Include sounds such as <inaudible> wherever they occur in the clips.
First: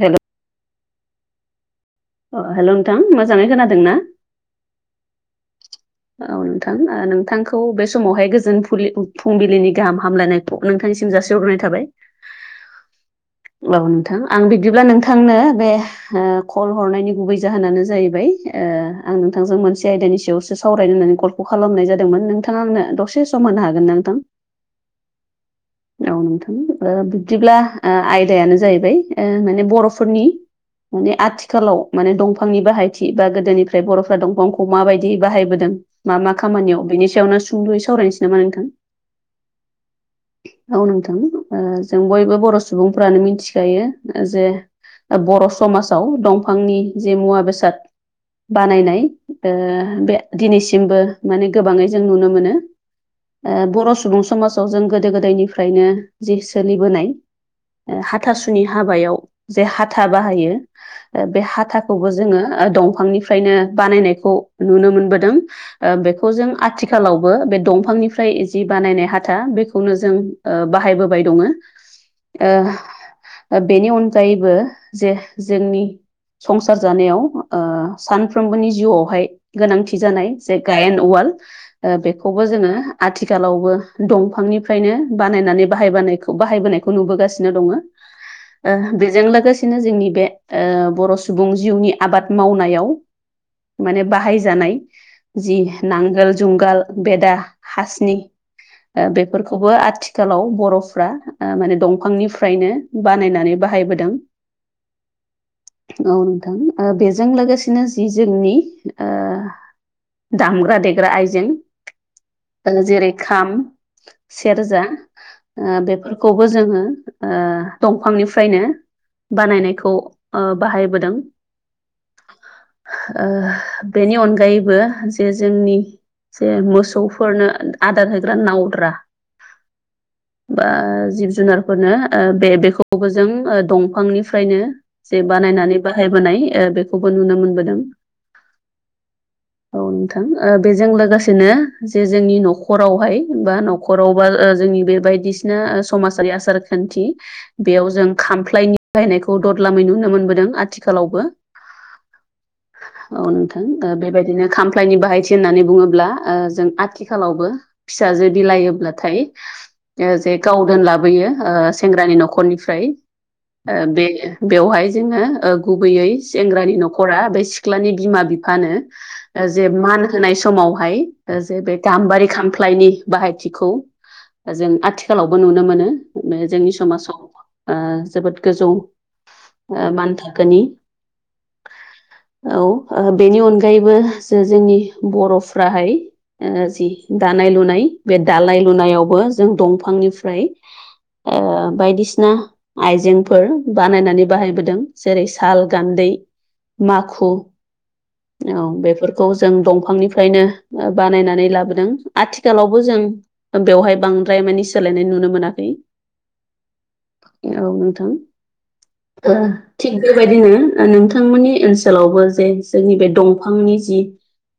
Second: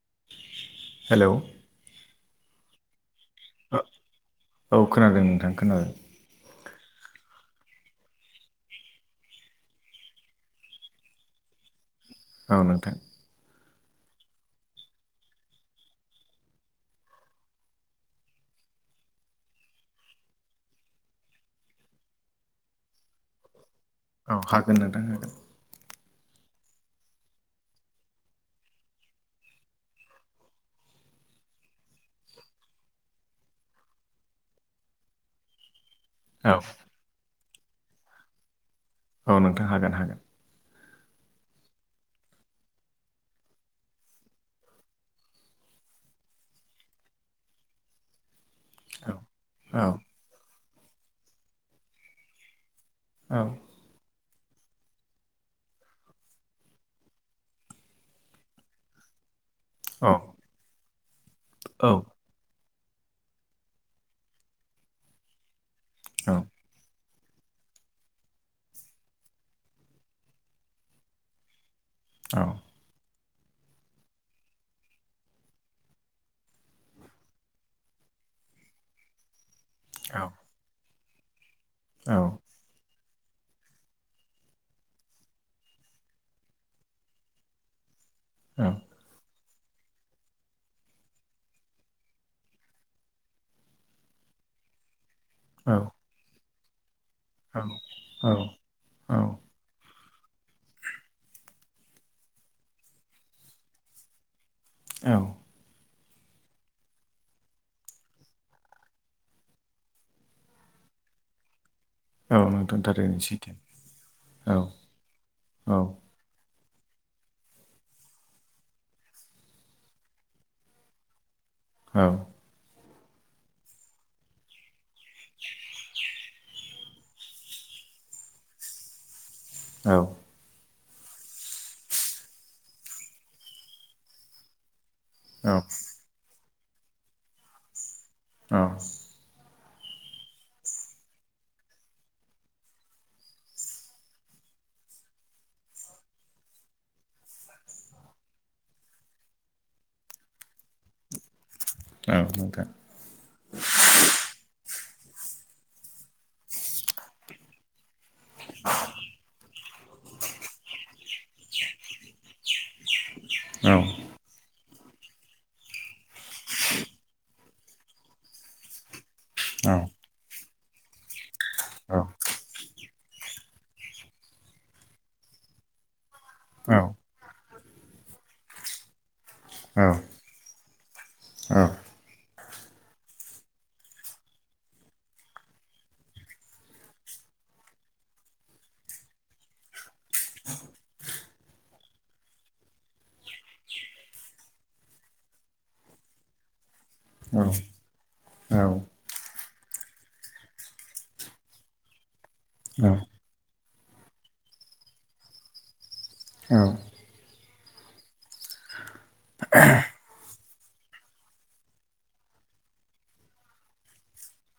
Hello hello अ hello नोंथां मोजाङै खोनादों ओ- ना? औ खोनादों नोंथां। खोनादों औ नोंथां नोंथांखौ बे समावहाय गोजोन फुलिनि फुंबिलिनि गाहाम हामलायनाय नोंथांनिसिम जासि हग्रोनाय थाबाय औ नोंथां अब्लाबो नोंथां। आं बिदिब्ला नोंथांनो बे हो कल हरनायनि गुबै जाहोनानो जाहैबाय, ओ आं नोंथांजों मोनसे आयदानि सायावसो सावरायनो होननानै कलखौ खालामनाय जादोंमोन। नोंथाङानो दसे सम होनो हागोन नोंथां? औ हागोन नोंथां। हागोन <inaudible> औ नोंथां ओ बिब्दिब्ला ओ आयदायानो जाहैबाय ओ माने बर'फोरनि माने आथिखालाव माने दंफांनि बाहायथि बा गोदोनिफ्राय बर'फ्रा दंफांखौ माबायदि बाहायबो दों। मा मा औ खामानियाव बेनि सायावनो सुंद'यै सावरायनोसै नामा नोंथां! औ नोंथां हागोन हागोन। औ नोंथां ओ जों बयबो बर' सुबुंफ्रानो मिथिखायो जे बर' समाजाव दंफांनि जे मुवा बेसाद बानायनाय औ ओ औ बे दिनैसिमबो माने गोबाङै जों नुनो मोनो औ ओ बर' सुबुं समाजाव जों गोदो गोदायनिफ्रायनो जि सोलिबोनाय ओ हाथासुनि हाबायाव जे हाथा औ बाहायो बे औ हाथाखौबो जोङो दंफांनिफ्रायनो बानायनायखौ नुनो मोनबोदों। ओ औ बेखौ जों आथि खालावबो बे दंफांनिफ्राय जि बानायनाय हाथा बेखौनो जों ओ बाहायबोबाय दङ। ओ बेनि अनगायैबो जे जोंनि संसार जानायाव ओ सानफ्रोमबोनि जिउआवहाय गोनांथि जानाय जे गायेन उवाल बेखौबो जोङो आथिखालावबो दंफांनिफ्रायनो बानायनानै बाहायबखौ बाहायबोनायखौ नुबोगासिनो दङ। ओ बेजों लोगो सेनो जोंनि बे ओ बर' सुबुं जिउनि आबाद मावनायाव माने बाहायजानाय जि नांगोल जुंगाल बेदा हासिनि ओ औ बेफोर खौबो आथिखालाव बर'फ्रा ओ माने दंफांनिफ्रायनो बानायनानै बाहायबोदों। <inaudible> औ। औ नोंथां ओ बेजों लोगोसेनो जि जोंनि ओ दामग्रा देग्रा आइजें औ नोंथां ओ जेरै थारैनो सैथो खाम औ सेरजा औ ओ बेफोर खौबो जोंङो ओ दंफांनिफ्रायनो बानायनायखौ ओ बाहायबोदों। औ। ओ बेनि अनगायैबो जे जोंनि जे मोसौफोरनो आदार होग्रा नावद्रा औ। बा जिब जुनारफोरनो ओ बे बेखौबो जों ओ दंफांनिफ्रायनो जे बानायनानै बाहायबोनाय ओ बेखौबो नुनो मोनबोदों। औ। औ नोंथां ओ बेजों लोगोसेनो जे जोंनि न'खरावहाय बा न खरावबा ओ जोंनि बे बायदिसिना समाजारि आसार खान्थि बेयाव जों खामफ्लायनि बाहायनायखौ ददलामै नुनो मोनबोदों आथिखालावबो। औ नोंथां। औ नोंथां ओ बेबायदिनो खामफ्लायनि बाहायथि होननानै बुङोब्ला ओ जों आथिखालावबो फिसाजो बिलायोब्लाथाय ओ जे गाव दोनलाबोयो ओ सेंग्रानि न'खरनि फ्राय ओ बे बेवहाय जोंङो ओ गुबैयै सेंग्रानि न'खरा बे सिख्लानि बिमा बिफानो ओ जे मान होनाय समावहाय जे बे गाम्बारि खामफ्लायनि बाहायथिखौ जों आथिखालावबो नुनो मोनो बे जोंनि समाजाव। ओ जोबोद गोजौ मान थाखोनि। औ ओ बेनि अनगायैबो ज जोंनि बर'फ्राहाय ओ जि दानाय लुनाय बे दानाय लुनायावबो जों दंफांनिफ्राय ओ बायदिसिना आइजेंफोर बानायनानै बाहायबोदों जेरै साल गान्दै माखु औ बेफोर खौ जों दंफांनिफ्रायनो बानायनानै लाबोदों। आथिखालावबो जों बेवहाय बांद्राय मानिे सोलायनाय नुनो मोनाखै। औ औ नोंथां। थिग बेबायदिनो नोंथांमोननि ओनसोलावबो जे जोंनि बे दंफांनि जि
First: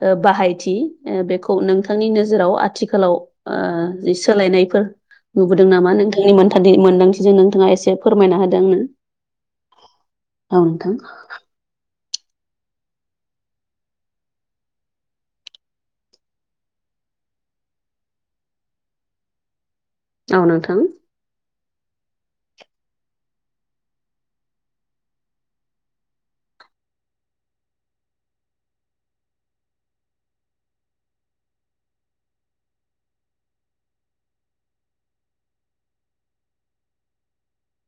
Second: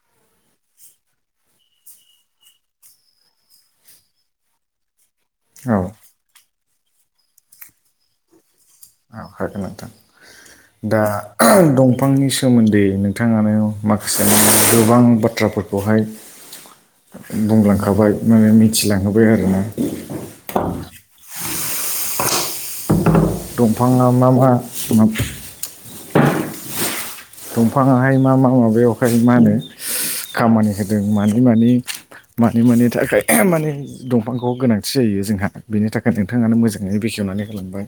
ओ बाहायथि ओ बेखौ नोंथांनि नोजोराव आथिखालाव ओ सोलायनायफोर नुबोदों औ औ नामा नोंथांनि मोनथ मोनदांथिजों नोंथाङा एसे फोरमायना होदों आंनो। औ हागोन नोंथां दा दंफांनि सोमोन्दै नोंथाङानो माखासे गोबां बाथ्राफोरखौहाय <inaudible> बुंलांखाबाय माने मिथिलांहोबाय आरो ना। औ नोंथां। दंफाङा मा मा दंफाङाहाय मा मा माबायावहाय मा होनो खामानि होदों मानि मानि मानि मानि थाखाय मानिे दंफांखौ गोनांथि जायो जोंहा बेनि थाखायनो नोंथाङानो मोजाङै बेखेवनानै होलांबाय।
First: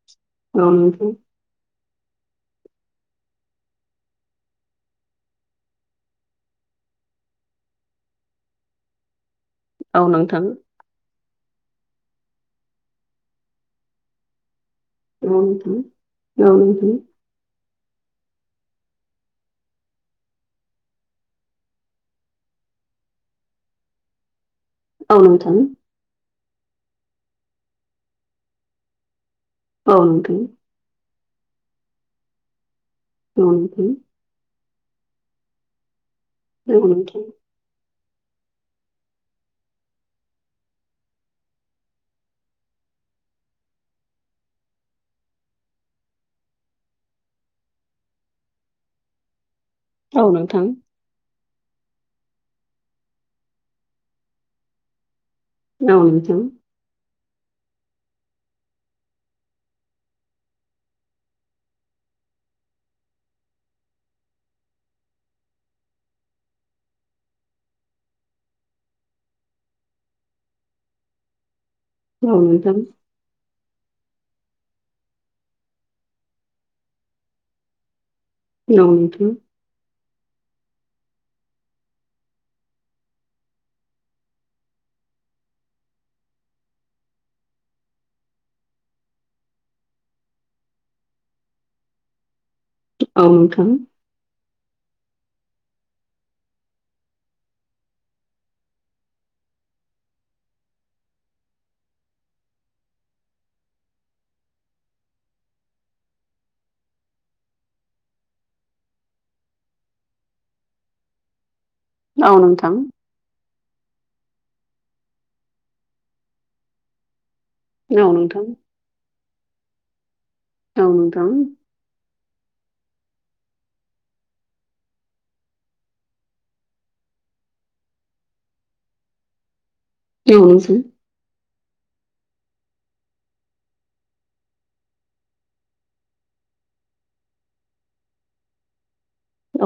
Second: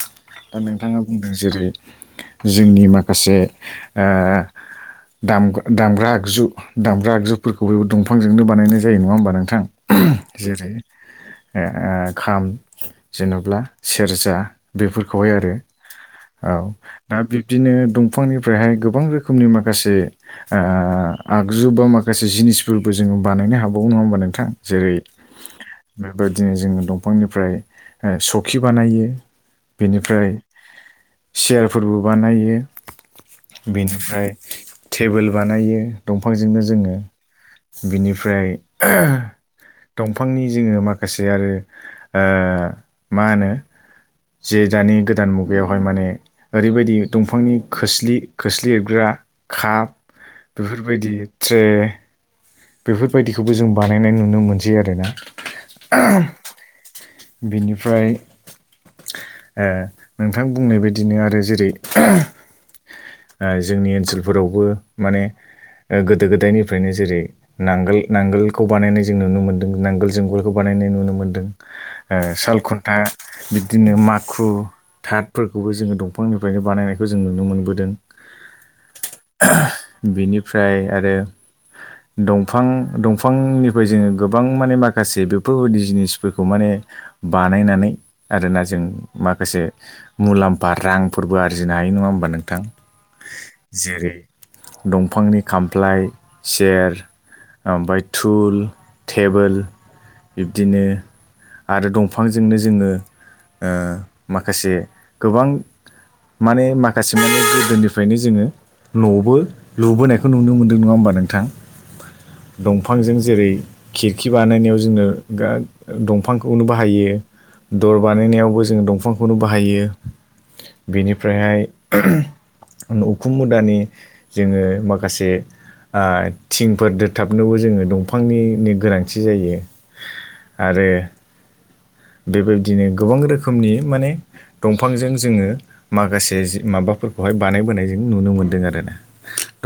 दा औ नोंथाङा नोंथां बुंदों जेरै जोंनि माखासे आ दाम दामग्रा आगजु दामग्रा आगजुफोरखौ बे दंफांजोंनो बानायनाय जायो नङा होमबा नों थां? औ नोंथां जेरै ओ खाम जेनब्ला सेरजा बेफोरखौहाय औ आरो नोंथां औ दा बिब्दिनो दंफांनिफ्रायहाय गो बां रोखोमनि माखासे ओ आगजु बा माखासे जिनिसफोरबो जोङो बानायनो हाबावो नङा होमबा नोंथां? जेरै औ नोंथां बेबायदिनो जोङो दंफांनिफ्राय ओ सखि बानायो औ नोंथां औ नोंथां बिनिफ्राय सियारफोरबो बानायो औ नोंथां औ बेनिफ्राय टेबोल बानायो दंफांजोंनो जोङो नोंथां बिनिफ्राय दंफांनि जोङो माखासे आरो ओ मा होनो जे दानि गोदान मुगायावहाय माने ओरैबायदि दंफांनि खोस्लि खोस्लि एरग्रा काप औ नोंथां बेफोरबायदि ट्रे बेफोरबायदिखौबो जों बानायनाय नुनो मोनसै आरोना। औ नोंथां। बिनिफ्राय ओ नोंथां बुंनाय बायदिनो आरो जेरै ओ जोंनि ओनसोलफोरावबो माने ओ गोदो गोदायनिफ्रायनो जेरै नांगोल नांगोलखौ बानायनाय जों नुनो मोनदों नांगोल जुंगोलखौ बानायनाय नुनो मोन्दों। ओ सालखुन्था बिदिनो माखु थादफोरखौबो जोङो दंफांनिफ्रायनो बानायनायखौ जों नुनो मोनबोदों। <unintelligible> बेनिफ्राय आरो दंफां दंफांनिफ्राय जोङो गोबां माने माखासे बेफोरबायदि जिनिसफोरखौ माने बानायनानै आरोना जों माखासे मुलाम्फा रांफोरबो आरजिनो हायो नङा होमबा नोंथां? औ नोंथां औ नोंथां औ नोंथां औ नोंथां औ नोंथां जेरै दंफांनि खामफ्लाय सेयार ओमफ्राय टुल टेबोल बिबदिनो आरो दंफांजोंनो जोङो ओ माखासे गोबां माने माखासे माने गोदोनिफ्रायनो जोङो नबो लुबोनायखौ नुनो मोनदों नङा होमबा नोंथां? औ नोंथां दंफांजों जेरै खिरखि बानायनायाव जोङो गा दंफांखौनो बाहायो दर औ नोंथां बानायनायावबो जोङो दंफांखौनो बाहायो औ नोंथां बेनिफ्रायहाय उखुम मुदानि जोङो माखासे ओ थिंफोर दोदथाबनोबो जोङो दंफांनिनो गोनांथि जायो औ नोंथां आरो <inaudible> बेबायदिनो गोबां रोखोमनि माने दंफांजों जोङो माखासे जि माबाफोरखौहाय बानायबोनाय जों नुनो मोनदों आरोनो।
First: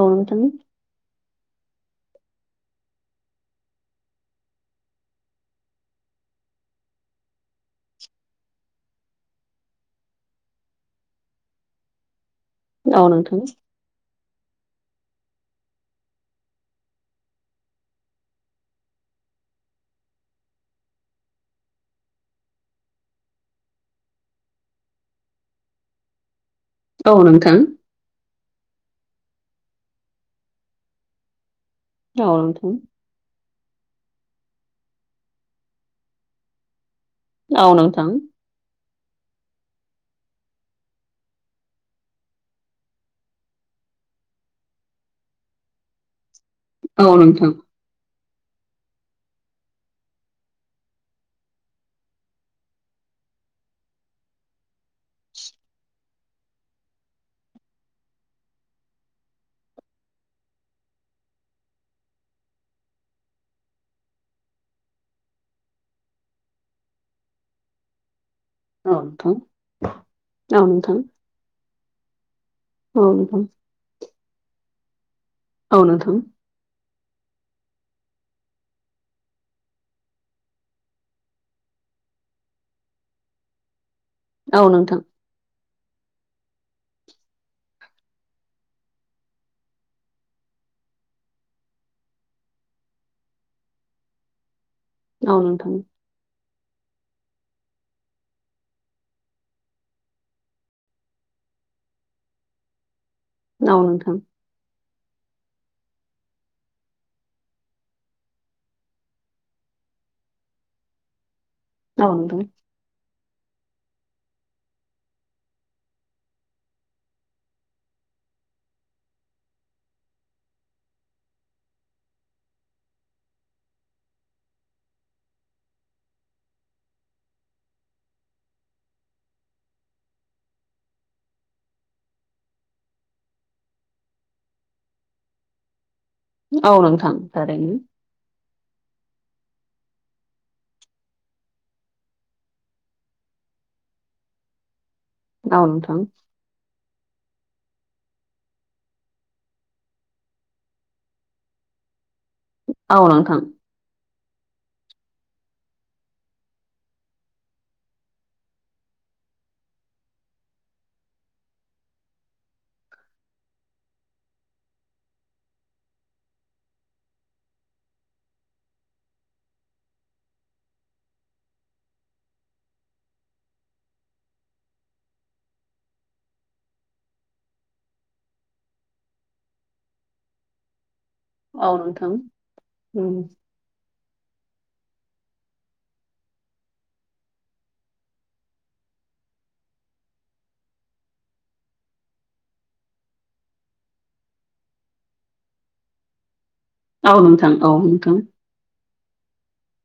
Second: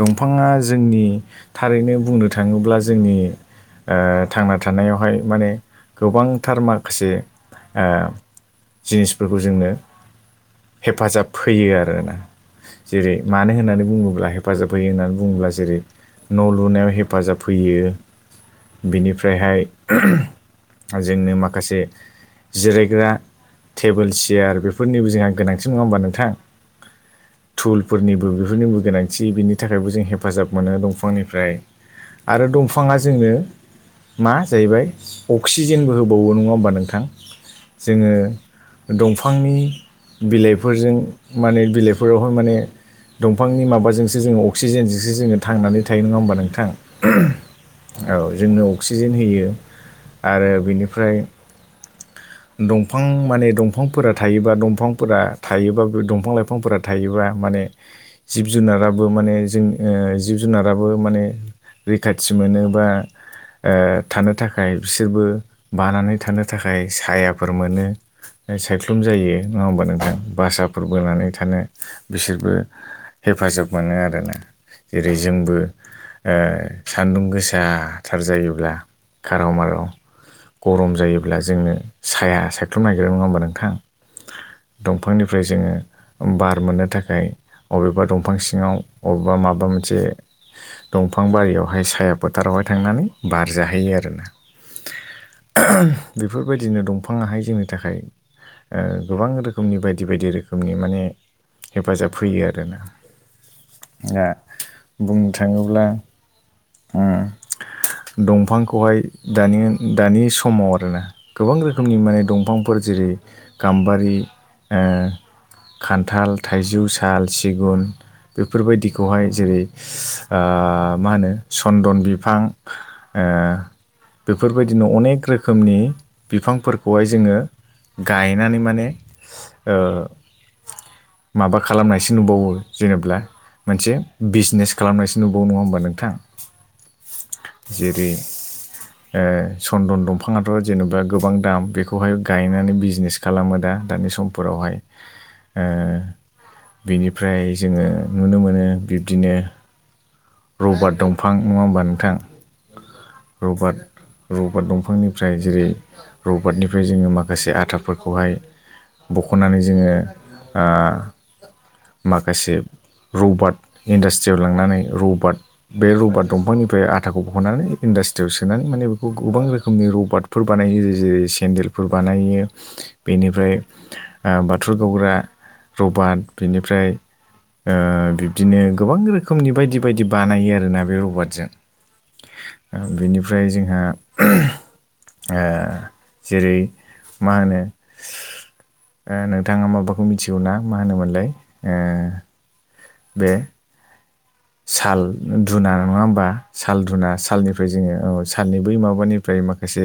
औ जोंनि थारैनो बुंनो थाङोब्ला जोंनि ओ थांना थानायावहाय माने गोबांथार माखासे ओ जिनिसफोरखौ जोंनो हेफाजाब होयो आरोना। जेरै नोंथां मानो होननानै बुङोब्ला हेफाजाब होयो होननानै बुङोब्ला जेरै न' लुनायाव हेफाजाब होयो। बिनिफ्रायहाय जोंनो माखासे जिरायग्रा टेबोल सियार बेफोरनिबो जोंहा गोनांथि नङा होमबा नोंथां? औ नोंथां। बेफोरनिबो बेफोरनिबो गोनांथि बिनि थाखायबो जों हेफाजाब मोनो दंफांनिफ्राय औ आरो नोंथां दंफाङा जोंनो मा जाहैबाय अक्सिजेनबो होबावो नङा होमबा नोंथां? औ नोंथां जोङो दंफांनि बिलाइफोरजों माने बिलाइफोरावहाय माने, दंफांनि माबाजोंसो जोङो अक्सिजेनजोंसो जोङो थांनानै थायो नङा होमबा नोंथां, औ नोंथां। औ जोंनो अक्सिजेन होयो आरो बेनिफ्राय, <inaudible> <inaudible> दंफां माने दंफांफोरा थायोबा दंफांफोरा थायोबा बे दंफां लाइफांफोरा थायोबा माने, जिब जुनाराबो माने जों ओ जिब जुनाराबो माने रैखाथि मोनो बा ओ थानो थाखाय बिसोरबो बानानै थानो थाखाय सायाफोर मोनो। औ सायख्लुम जायो नङा होमबा नोंथां नोंथां औ भासाफोर नोंथां बोनानै थानो बिसोरबो औ हेफाजाब मोनो आरोना जेरै जोंबो नोंथां ओ सान्दुं गोसाथार जायोब्ला खाराव माराव गरम जायोब्ला जोङो साया सायख्लुम नागिरो नङा होमबा नोंथां औ नोंथां दंफांनि फ्राय जोङो बार मोननो थाखाय अबेबा दंफां सिङाव अबेबा माबा मोन मोनसे दंफां बारियावहाय साया फोथारावहाय थांनानै बारजाहैयो आरो ना औ नोंथां बेफोरबायदिनो दंफाङाहाय जोंनि थाखाय, ओ गोबां रोखोमनि बायदि बायदि रोखोमनि माने हेफाजाब होयो आरोना औ नोंथां। दा बुंनो थाङोब्ला। <unintelligible> दंफांखौहाय दानि दानि समाव आरोना गोबां रोख रोखोमनि औ नोंथां औ नोंथां औ माने नोंथां दंफांफोर जेरै गाम्बारि ओ खान्थाल थाइजौ साल सिगुन बेफोरबायदि खौहाय, जेरै ओ मा होनो सन्दन बिफां ओ बेफोरबायदिनो अनेक रोखोमनि बिफांफोरखौहाय जोङो। गायनानै माने ओ माबा खालामनायसो नुबावो जेनेब्ला मोनसे, बिजनेस खालामनायसो नुबाव नङा होनोमबा नोंथां। औ नोंथां थारैनो, जेरै ओ सन्दन दंफाङाथ' जेनेबा गोबां दाम बेखौहाय गायनानै बिजनेस, खालामो दा दानि समफोरावहाय, औ ओ नोंथां बिनिफ्राय जोङो नुनो मोनो बिद बिदिनो रबारट दंफां नङा होमबा नोंथां, औ नोंथां रबारट, रबारट दंफांनिफ्राय जेरै रबारटनिफ्राय जोङो माखासे आटाफोरखौहाय, बख'नानै जोङो ओ माखासे रबारट, इन्डासट्रियाव लांनानै रबार्ट, बे रबारट दंफांनिफ्राय आटाखौ बखनानै इन्डासट्रियाव सोनानै माने बेखौ गोबां रोखोमनि रबारट, फोर बानायो जेर जेरै सेन्देलफोर बानायो बेनिफ्राय, ओ बाथुल गावग्रा रबारट बिनिफ्राय ओ बिद बिदिनो गोबां रोखोमनि बायदि बायदि बानायो आरोना बे रबारट, जों औ नोंथां उम बेनिफ्राय जोंहा, जेरै मा होनो, नोंथाङा माबाखौ मिथिगौ ना? मा होनोमोनलाय। बे, साल धुना नङा होमबा साल धुना औ नोंथां सालनिफ्राय जोङो औ नोंथां साननै बै माबानिफ्राय माखासे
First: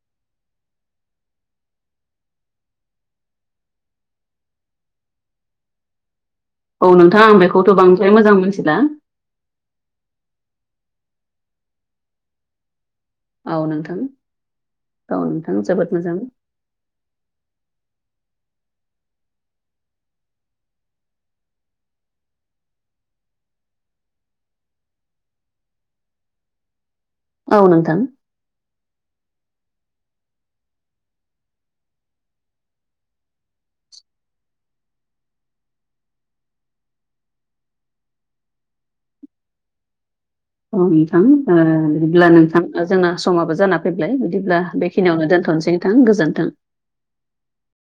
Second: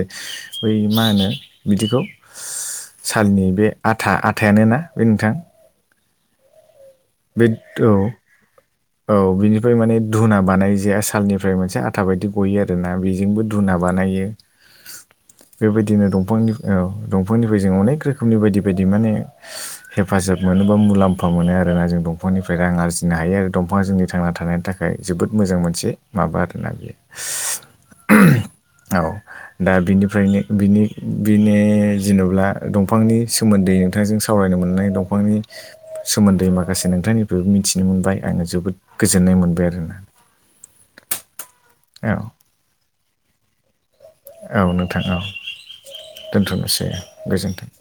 बै मा होनो बिदिखौ, सालनि बे आटा आटायानोना बे नोंथां, औ नोंथां आं बे बेखौथ' औ बांद्राय मोजां मिथिला। औ बिनिफ्राय माने धुना बानाय जे सालनिफ्राय मोनसे आथा बायदि गयो आरो ना बे जोंबो औ धुना नोंथां बानायो औ नोंथां जोबोद बेबायदिनो मोजां दंफांनि औ दंफांनिफ्राय जों अनेक रोखोमनि बायदि बायदि माने हेफाजाब मोनोबा मुलाम्फा मोनो आरोना जों दंफांनिफ्राय रां आरजिनो हायो आरो दंफाङा जोंनि थांना थानायनि थाखाय जोबोद मोजां मोनसे माबा आरोना बे <inaudible> औ नोंथां औ दा बिनिफ्रायनोनि बिनि बिनो जेनेवबा दंफांनि सोमोन्दै नोंथांजों सावरायनो मोननाय दंफांनि सोमोन्दै माखासे माखासे नोंथांनिफ्रायबो मिथिनो मोनबाय आङो जोबोद गोजोननाय मोनबाय आरोना अनोंथां औ बिदिब्ला नोंथां जोंना समाबो जाना फैबाय औ बिदिब्ला बेखिनियावनो दोनथ'नोसै थां गोजोन्थों। एसे गोजोन्थों।